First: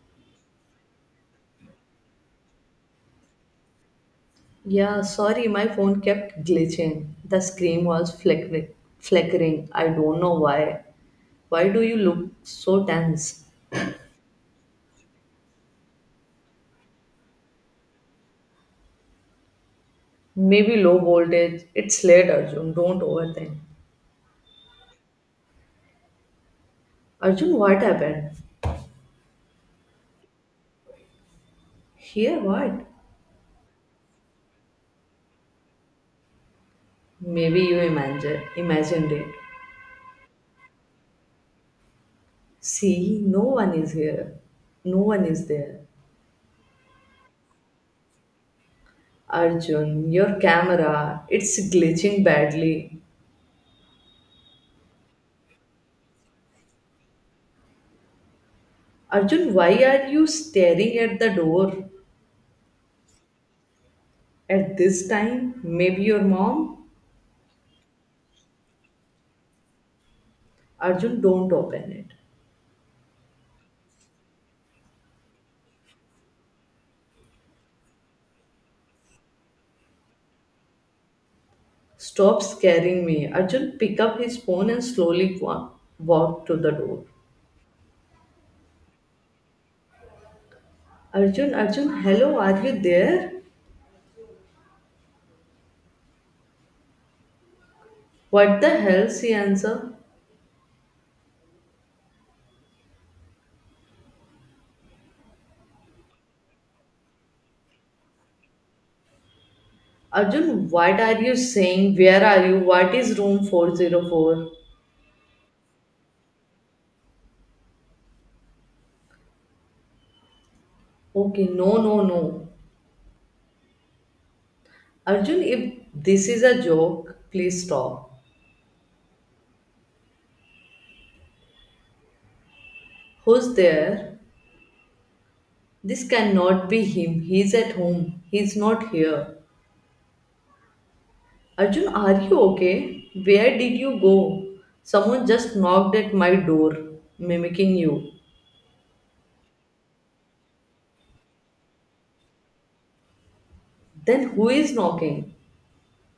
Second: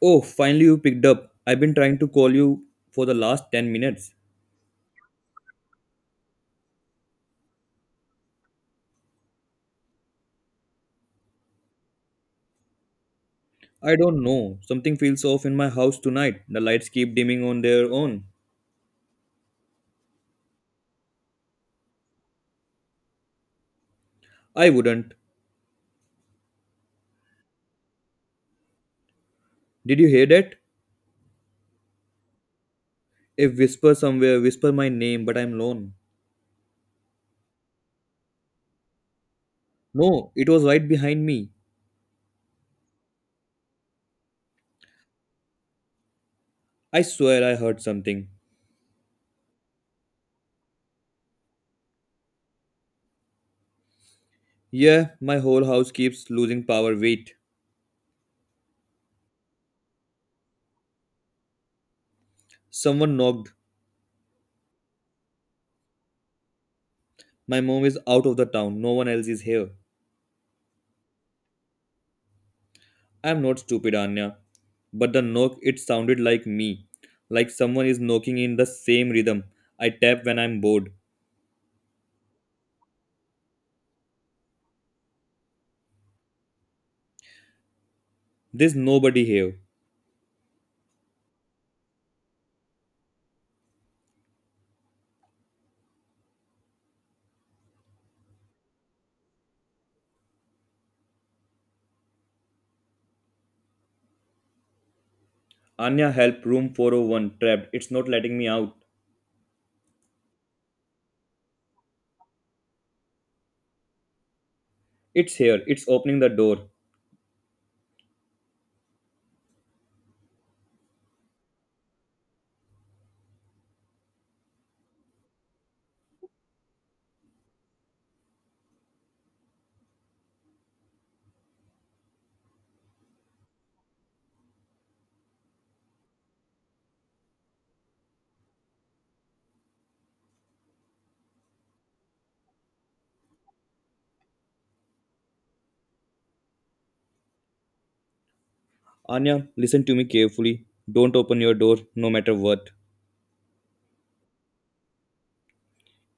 Oh, finally you picked up. I've been trying to call you for the last 10 minutes. Yeah, sorry, my phone kept glitching. The screen was flickering. I don't know why. Why do you look so tense? I don't know. Something feels off in my house tonight. The lights keep dimming on their own. Maybe low voltage. It's late, Arjun. Don't overthink. I wouldn't. Arjun, what happened? Did you hear that? Here, what? A whisper somewhere, whisper my name, but I'm alone. Maybe you imagined it. No, it was right behind me. See, no one is here. No one is there. I swear I heard something. Arjun, your camera, it's glitching badly. Yeah, my whole house keeps losing power. Wait. Arjun, why are you staring at the door? Someone knocked. At this time, maybe your mom? My mom is out of the town. No one else is here. Arjun, don't open it. I'm not stupid, Anya. But the knock, it sounded like me. Like someone is knocking in the same rhythm. I tap when I'm bored. Stop scaring me. Arjun, pick up his phone and slowly walk to the door. There's nobody here. Arjun, Arjun, hello, are you there? What the hell? She answered. Anya, help, room 401, trapped. It's not letting me out. Arjun, what are you saying? Where are you? What is room 404? It's here, it's opening the door. Okay, no, no, no. Arjun, if this is a joke, please stop. Who's there? This cannot be him. He's at home. He's not here. Arjun, are you okay? Where did you go? Someone just knocked at my door, mimicking you. Anya, listen to me carefully. Don't open your door, no matter what. Then who is knocking?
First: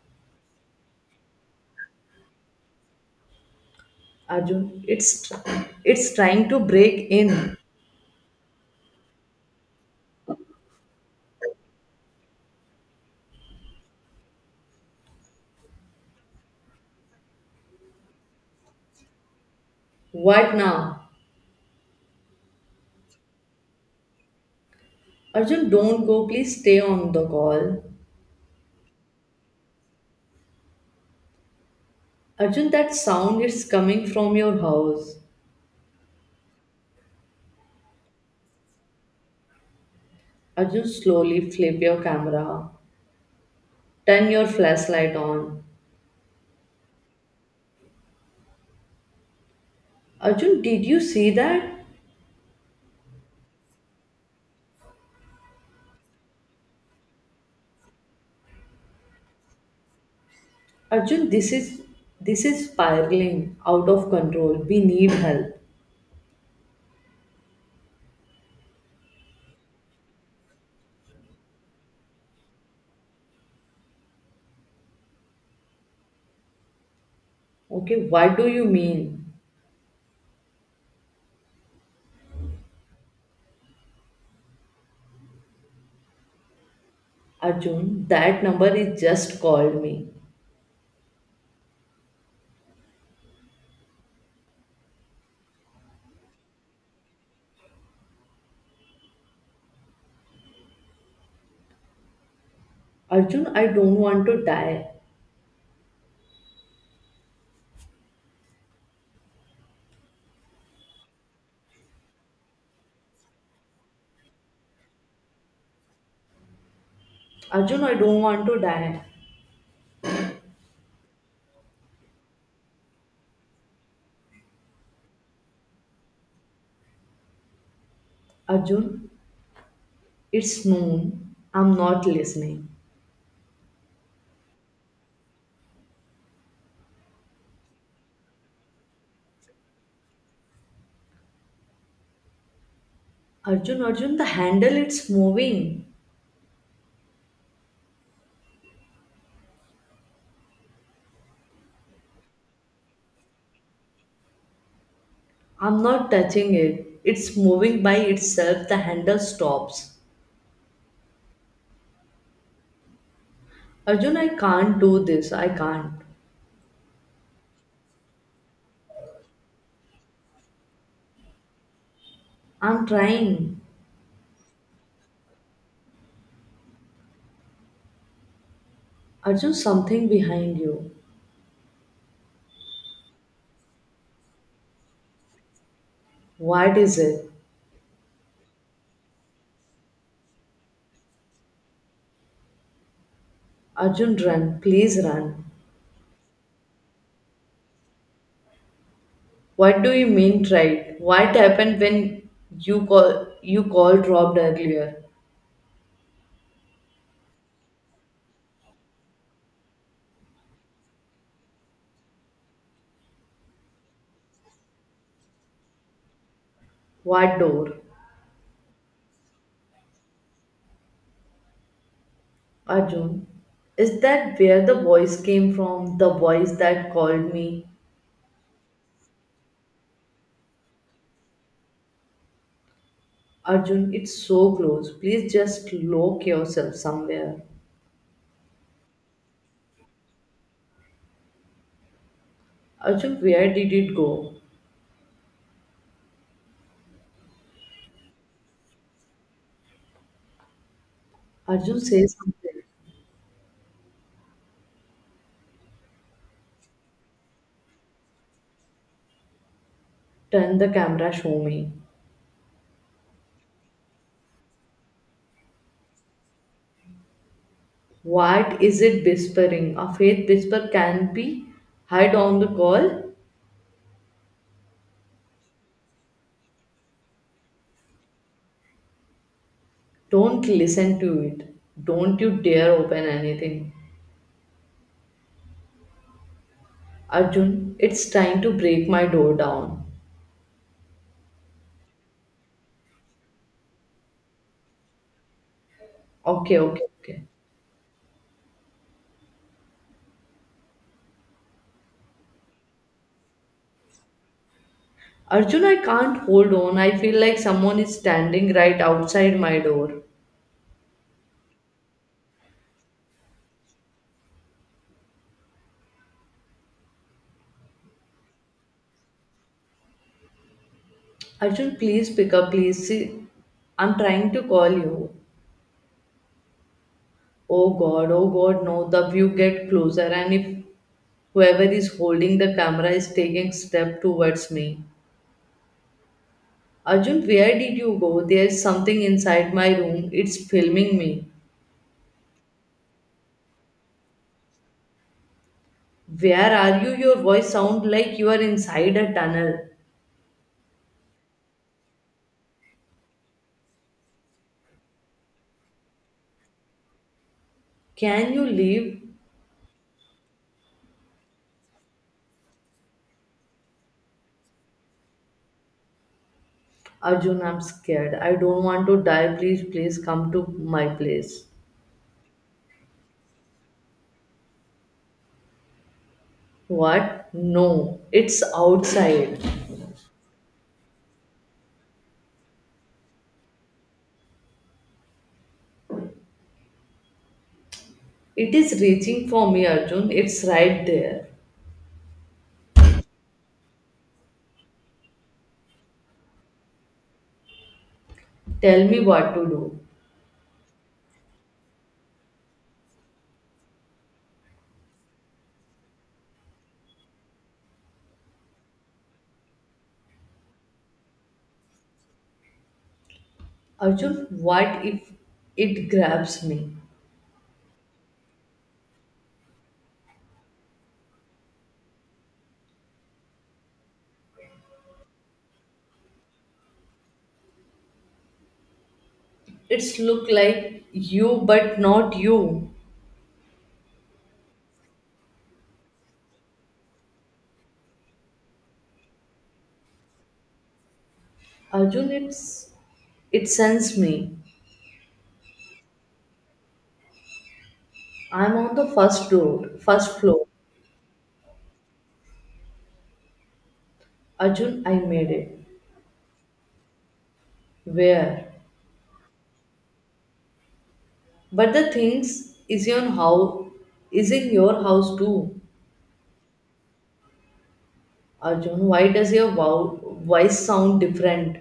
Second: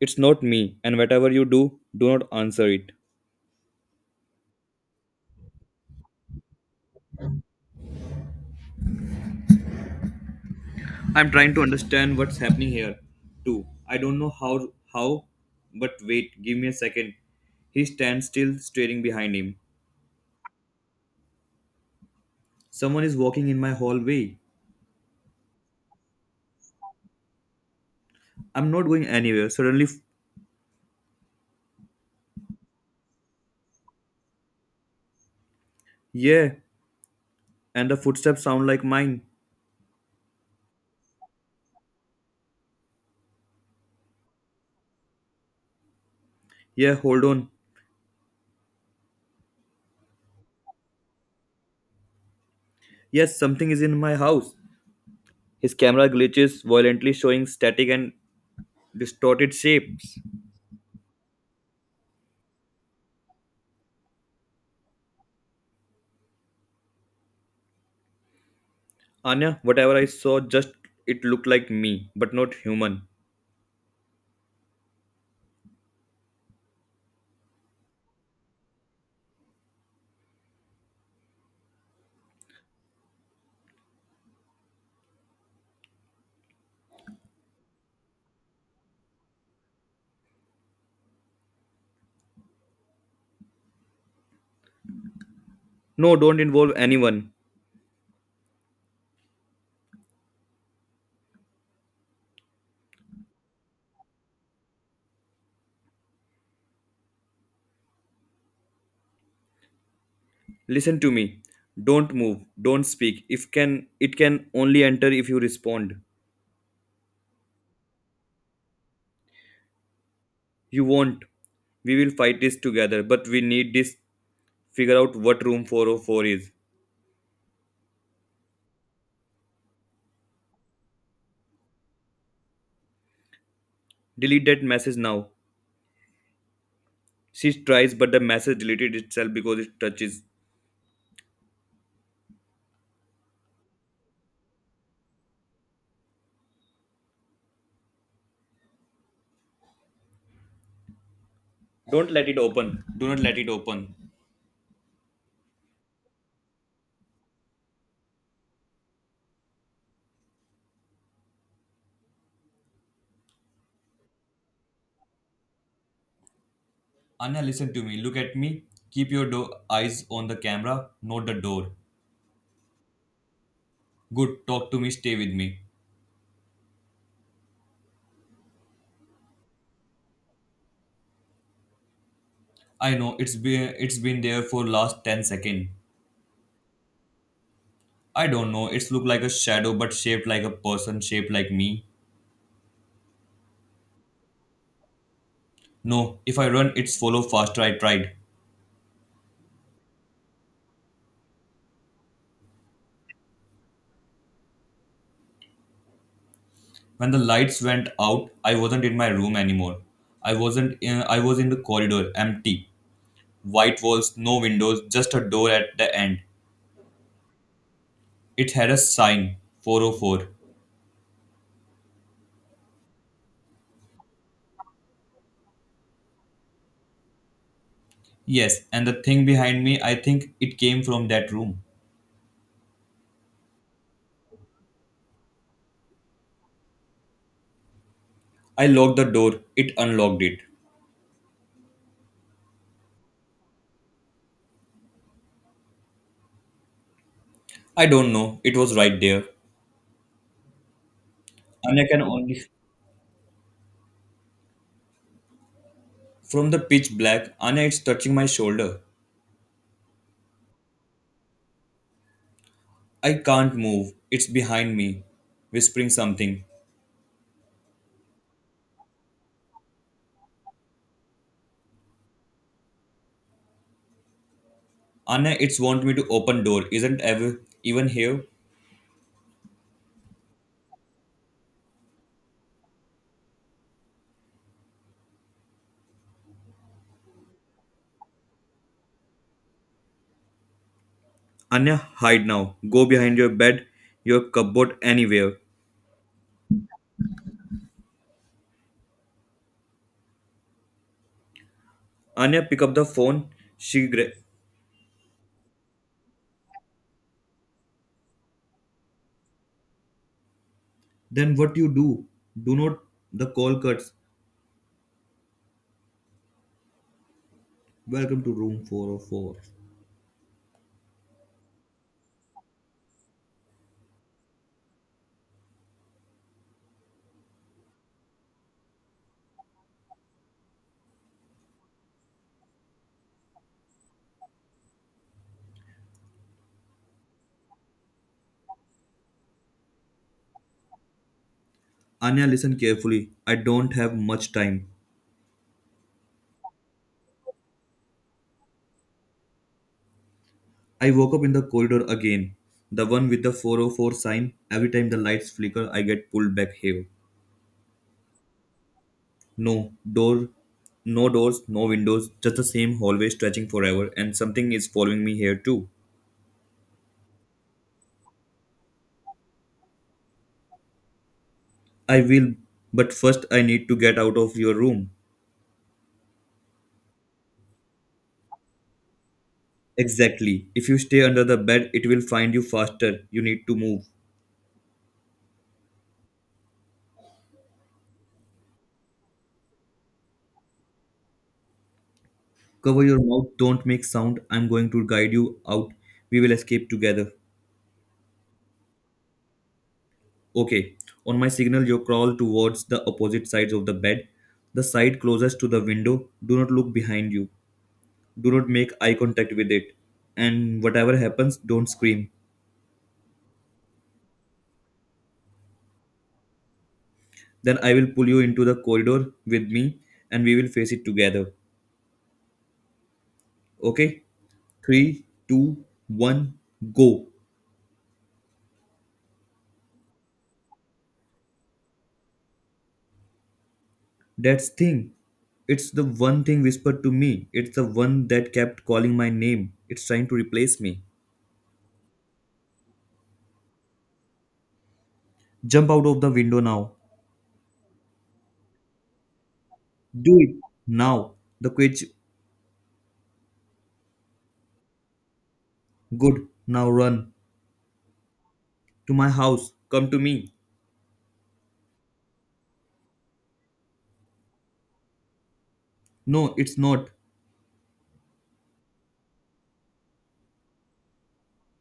It's not me, and whatever you do, do not answer it. Arjun, it's trying to break in. I'm trying to understand what's happening here, too. I don't know how, but wait, give me a second. He stands still, staring behind him. What now? Someone is walking in my hallway. Arjun, don't go. Please stay on the call. I'm not going anywhere. Suddenly, Arjun, that sound is coming from your house. yeah, and the footsteps sound like mine. Arjun, slowly flip your camera. Turn your flashlight on. Yeah, hold on. Arjun, did you see that? Yes, something is in my house. His camera glitches, violently showing static and distorted shapes. Arjun, this is spiraling out of control. We need help. Anya, whatever I saw, just it looked like me, but not human. Okay, what do you mean? Arjun, that number is just called me. No, don't involve anyone. Arjun, I don't want to die. Listen to me. Don't move. Don't speak. If can it can only enter if you respond. Arjun, I don't want to die. You won't. We will fight this together, but we need this figure out what room 404 is. Arjun, it's noon. I'm not listening. Delete that message now. She tries, but the message deleted itself because it touches. Arjun, Arjun, the handle it's moving. Don't let it open. Do not let it open. I'm not touching it. It's moving by itself. The handle stops. Arjun, I can't do this. I can't. Anna, listen to me. Look at me. Keep your eyes on the camera, not the door. I'm trying. Good. Talk to me. Stay with me. Arjun, something behind you. I know it's been there for last 10 seconds. What is it? I don't know. It's look like a shadow, but shaped like a person, shaped like me. Arjun, run. Please run. No, if I run, it's follow faster. I tried. What do you mean tried? What happened when you called robbed earlier? When the lights went out, I wasn't in my room anymore. I wasn't. In, I was in the corridor, empty, white walls, no windows, just a door at the end. What door? It had a sign, 404. Arjun. Is that where the voice came from? The voice that called me? Yes, and the thing behind me, I think it came from that room. Arjun, it's so close. Please just lock yourself somewhere. I locked the door. It unlocked it. Arjun, where did it go? I don't know. It was right there. Arjun, Anya can say only. something. From the pitch black, Anya is touching my shoulder. Turn the camera, show me. I can't move. It's behind me, whispering something. What is it whispering? A faith whisper can be hide on the call. Anya, it's want me to open door. Isn't ever even here? Don't listen to it. Don't you dare open anything. Arjun, it's trying to break my door down. Anya, hide now. Go behind your bed, your cupboard, anywhere. Okay, okay, okay. Anya, pick up the phone. She gra- Arjun, I can't hold on. I feel like someone is standing right outside my door. then what you do? Do not. The call cuts. Welcome to room 404. Arjun, please pick up, please. See, I'm trying to call you. Oh God, no. The view get closer, and if whoever is holding the camera is taking step towards me. Arjun, where did you go? There's something inside my room. It's filming me. Anya, listen carefully. I don't have much time. Where are you? Your voice sound like you are inside a tunnel. I woke up in the corridor again. The one with the 404 sign. Every time the lights flicker, I get pulled back here. Can you leave? No door, no doors, no windows, just the same hallway stretching forever, and something is following me here too. Arjun, I'm scared. I don't want to die. Please, please come to my place. I will, but first I need to get out of your room. What? No, it's outside. Exactly. If you stay under the bed, it will find you faster. You need to move. It is reaching for me, Arjun. It's right there. Cover your mouth, don't make sound. I'm going to guide you out. We will escape together. Tell me what to do. Okay. On my signal, you crawl towards the opposite sides of the bed, the side closest to the window. Do not look behind you. Do not make eye contact with it, and whatever happens, don't scream. Arjun, what if it grabs me? Then I will pull you into the corridor with me, and we will face it together. Okay. 3, 2, 1 go. It's look like you but not you. That's thing. It's the one thing whispered to me. It's the one that kept calling my name. It's trying to replace me. Arjun, it sends me. Jump out of the window now. I'm on the first floor, Do first it floor. now. The quitch. Arjun, I made it. Good, now run. Where? To my house, come to me. But the things is in how is in your house too. No, it's not. Arjun, why does your voice sound different?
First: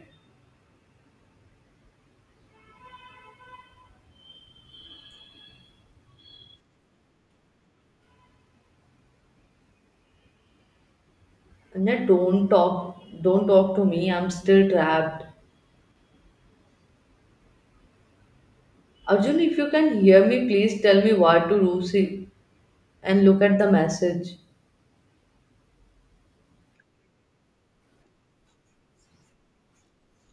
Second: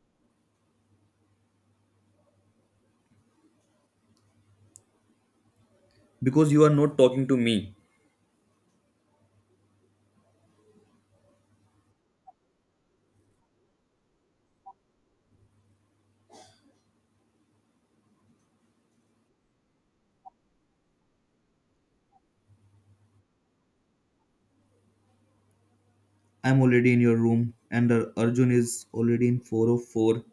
Because you are not talking to me. Anya, don't talk to me. I'm still trapped. Arjun, if you can hear me, please tell me what to do. See and look at the message. I'm already in your room, and Arjun is already in 404.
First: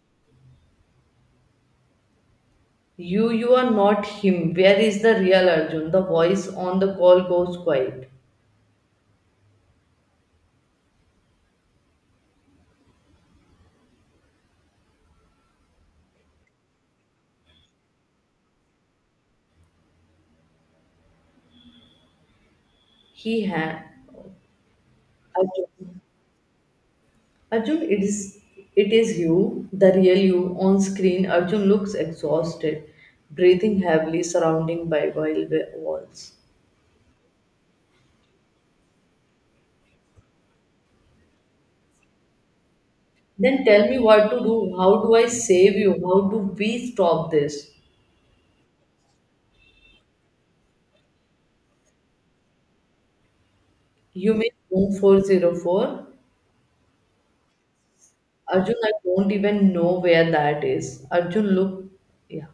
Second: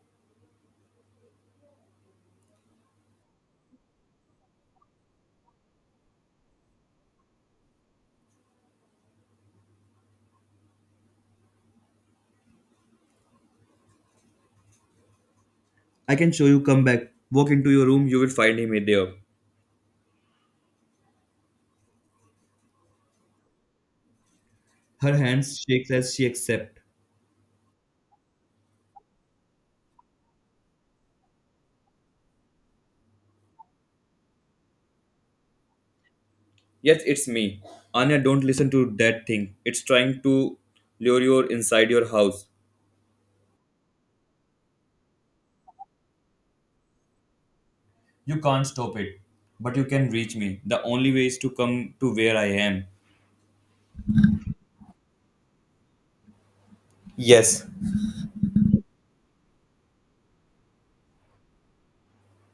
You are not him. Where is the real Arjun? The voice on the call goes quiet. I can show you, come back. Walk into your room, you will find him there. He ha Her hands shakes Arjun. as she accepts. Arjun, it is you, the real you on screen. Arjun looks exhausted, breathing heavily, surrounded by walls. Yes, it's me. Anya, don't listen to that thing. It's trying to lure you inside your house. Then tell me what to do. How do I save you? How do we stop this? You can't stop it, but you can reach me. The only way is to come to where I am. You mean room 404? Yes, Arjun, I don't even know where that is. Arjun, look. Yeah.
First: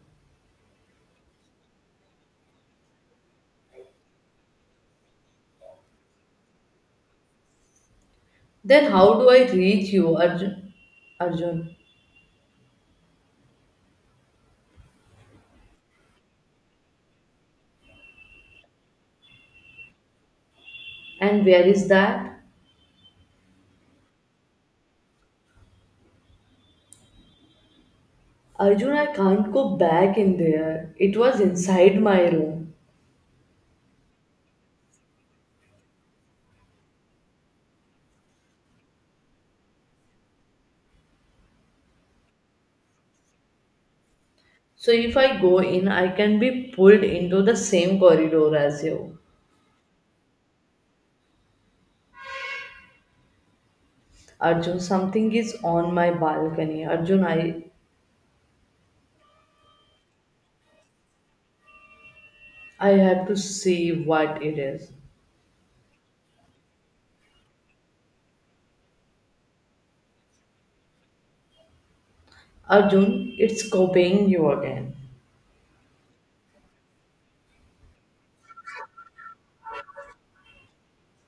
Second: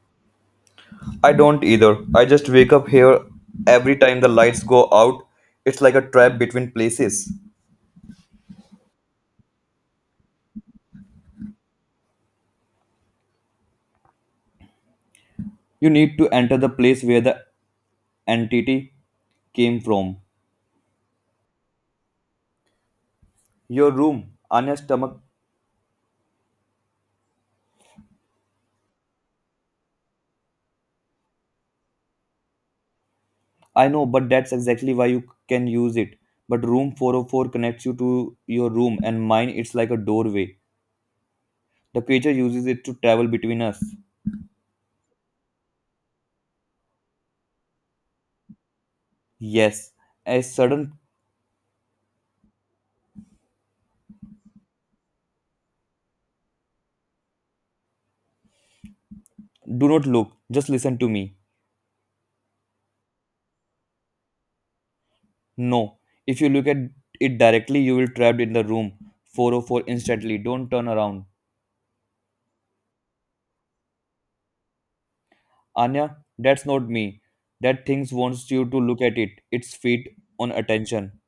I don't either. I just wake up here every time the lights go out. It's like a trap between places. Then how do I reach you, Arjun? Arjun. You need to enter the place where the entity came from. And where is that? Your room on your stomach. Arjun, I can't go back in there. It was inside my room. I know, but that's exactly why you can use it. But room 404 connects you to your room, and mine it's like a doorway. The creature uses it to travel between us. So if I go in, I can be pulled into the same corridor as you. Yes, a sudden Arjun, something is on my balcony. Arjun, do not look, just listen to me. I have to see what it is. No, if you look at it directly, you will trapped in the room 404 instantly. Don't turn around. Arjun, it's copying you again. Anya, that's not me. That thing wants you to look at it. It's feet on attention.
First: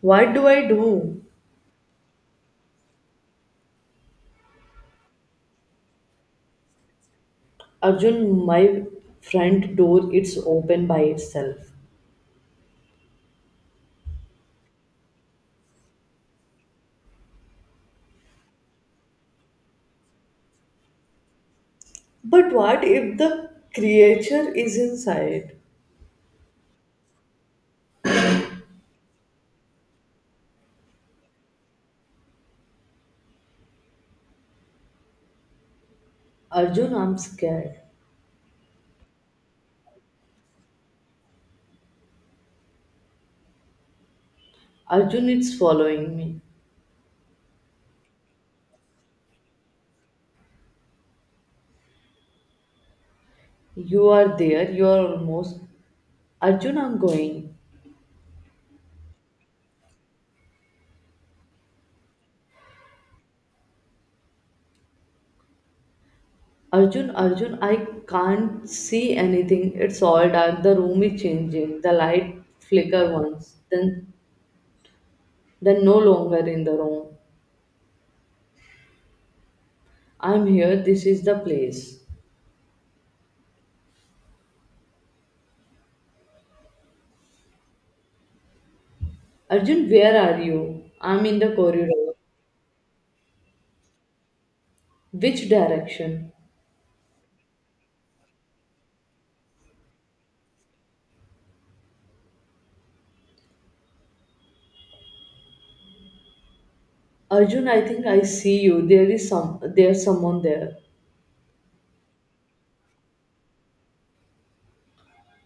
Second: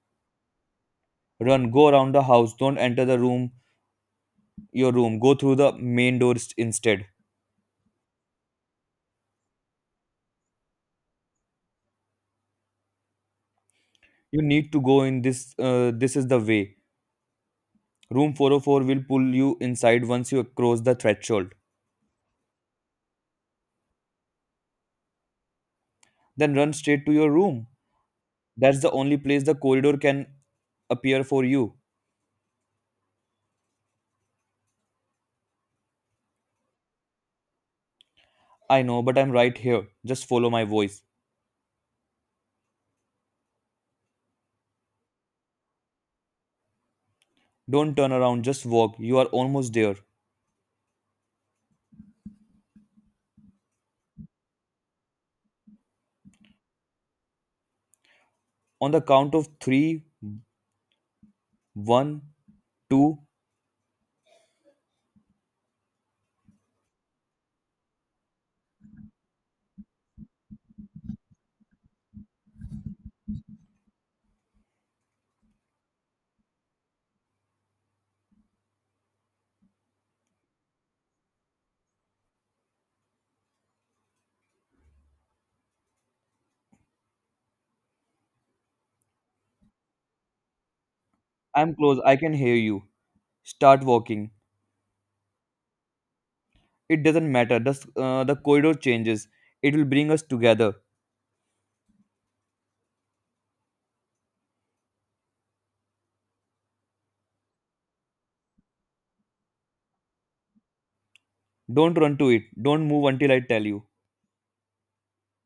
What do I do? Run, go around the house, don't enter the room, your room, go through the main door instead. Arjun, my front door it's open by itself. You need to go in this, this is the way. Room 404 will pull you inside once you cross the threshold. But what if the creature is inside? Then run straight to your room. That's the only place the corridor can appear for you. Arjun, I'm scared. I know, but I'm right here. Just follow my voice. Arjun, it's following me. Don't turn around, just walk. You are almost there. You are there, you are almost. Arjun, I'm going. On the count of three, one, two, Arjun, Arjun, I can't see anything. It's all dark. The room is changing. The light flicker once, then no longer in the room. I'm here. This is the place. Arjun, where are you? I'm in the I'm corridor. close. I can hear you. Start walking. Which direction? It doesn't matter. The corridor changes. It will bring us together. Arjun, I think I see you. There's someone there. Don't run to it. Don't move until I tell you.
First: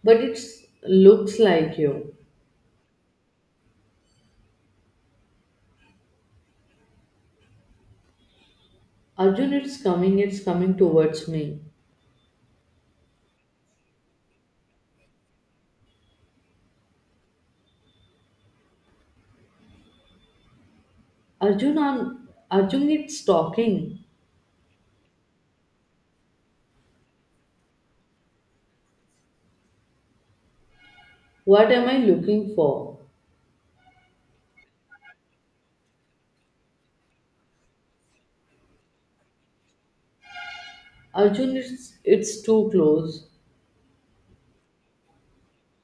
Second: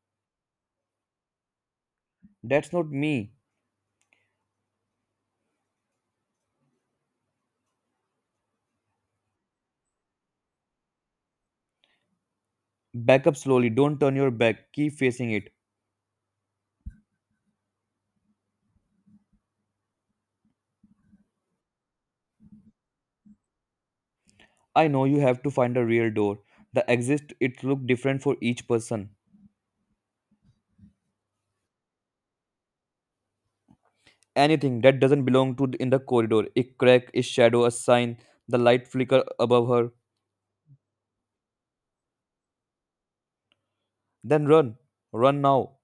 But it looks like you. That's not me. Arjun, it's coming towards me. Back up slowly. Don't turn your back. Keep facing it. Arjun, it's talking. I know you have to find a real door. The exit it look different for each person. What am I looking for? Anything that doesn't belong to in the corridor, a crack, a shadow, a sign, the light flicker above her. Arjun, it's too close. Then run. Run now.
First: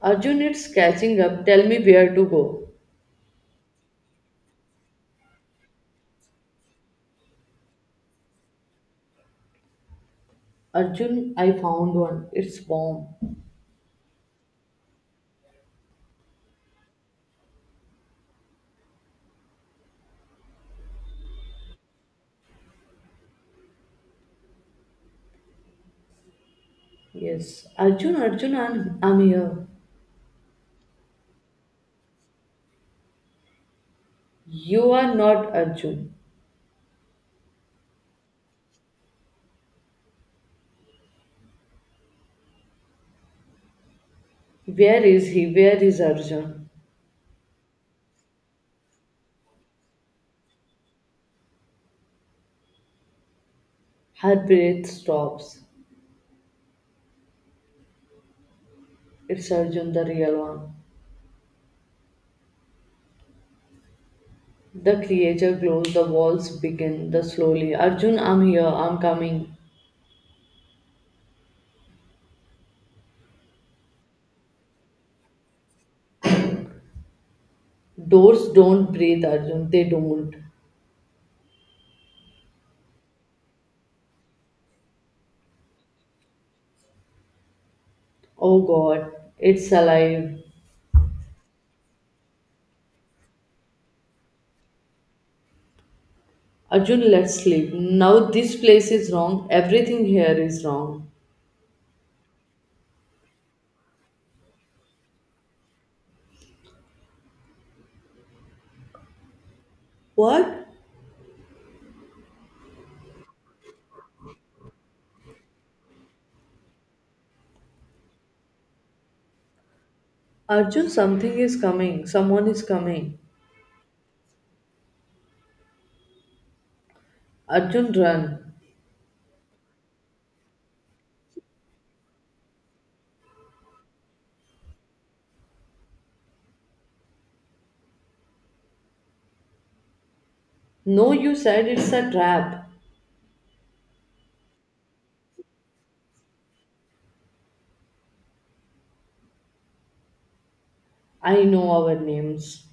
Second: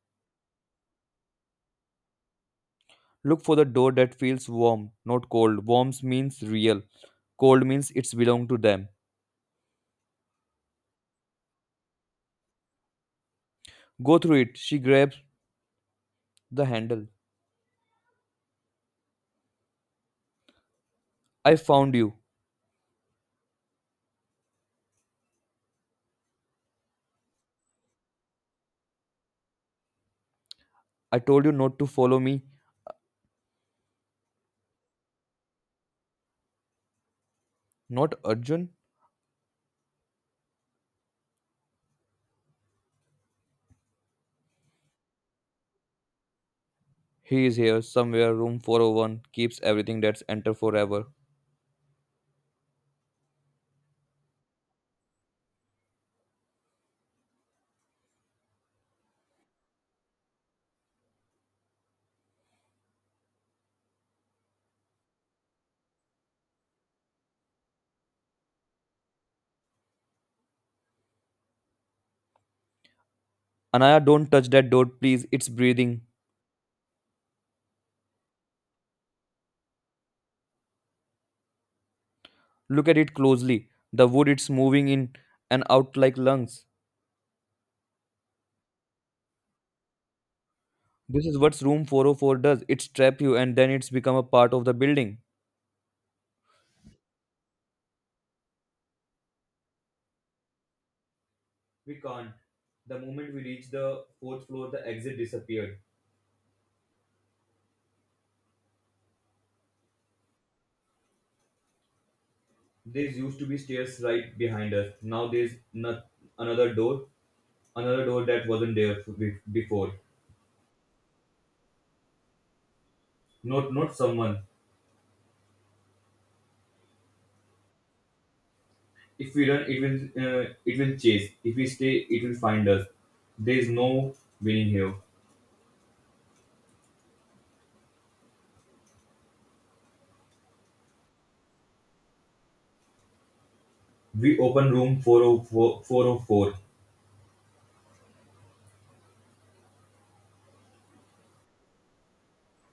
Arjun, it's catching up. Tell me where to go. Look for the door that feels warm, not cold. Warm means real. Cold means it's belong to them. Arjun, I found one. It's warm. Go through it. She grabs the handle. I found you. Yes. I'm here. I told you not to follow me. You are not Arjun. Not Arjun. Where is he? Where is Arjun? He is here somewhere. Room 401 keeps everything that's enter forever. Her breath stops. It's Arjun, the real one. The creature glows, the walls begin, the slowly. Arjun, I'm here, I'm coming. Anaya, don't touch that door, please. It's breathing. Doors don't breathe, Arjun, they don't. Look at it closely. The wood it's moving in and out like lungs. Oh God, it's alive. This is what room 404 does. It's trap you and then it's become a part of the building. Arjun, let's sleep. Now this place is wrong. Everything here is wrong. We can't. The moment we reached the fourth floor, the exit disappeared. What? There used to be stairs right behind us. Now there's not another door, another door that wasn't there before. Arjun, something is coming. Someone is coming. Not someone. Arjun, run. If we run, it will chase. If we stay, it will find us. There is no winning here. No, you said it's a trap. We open room four o four four o four. I know our names.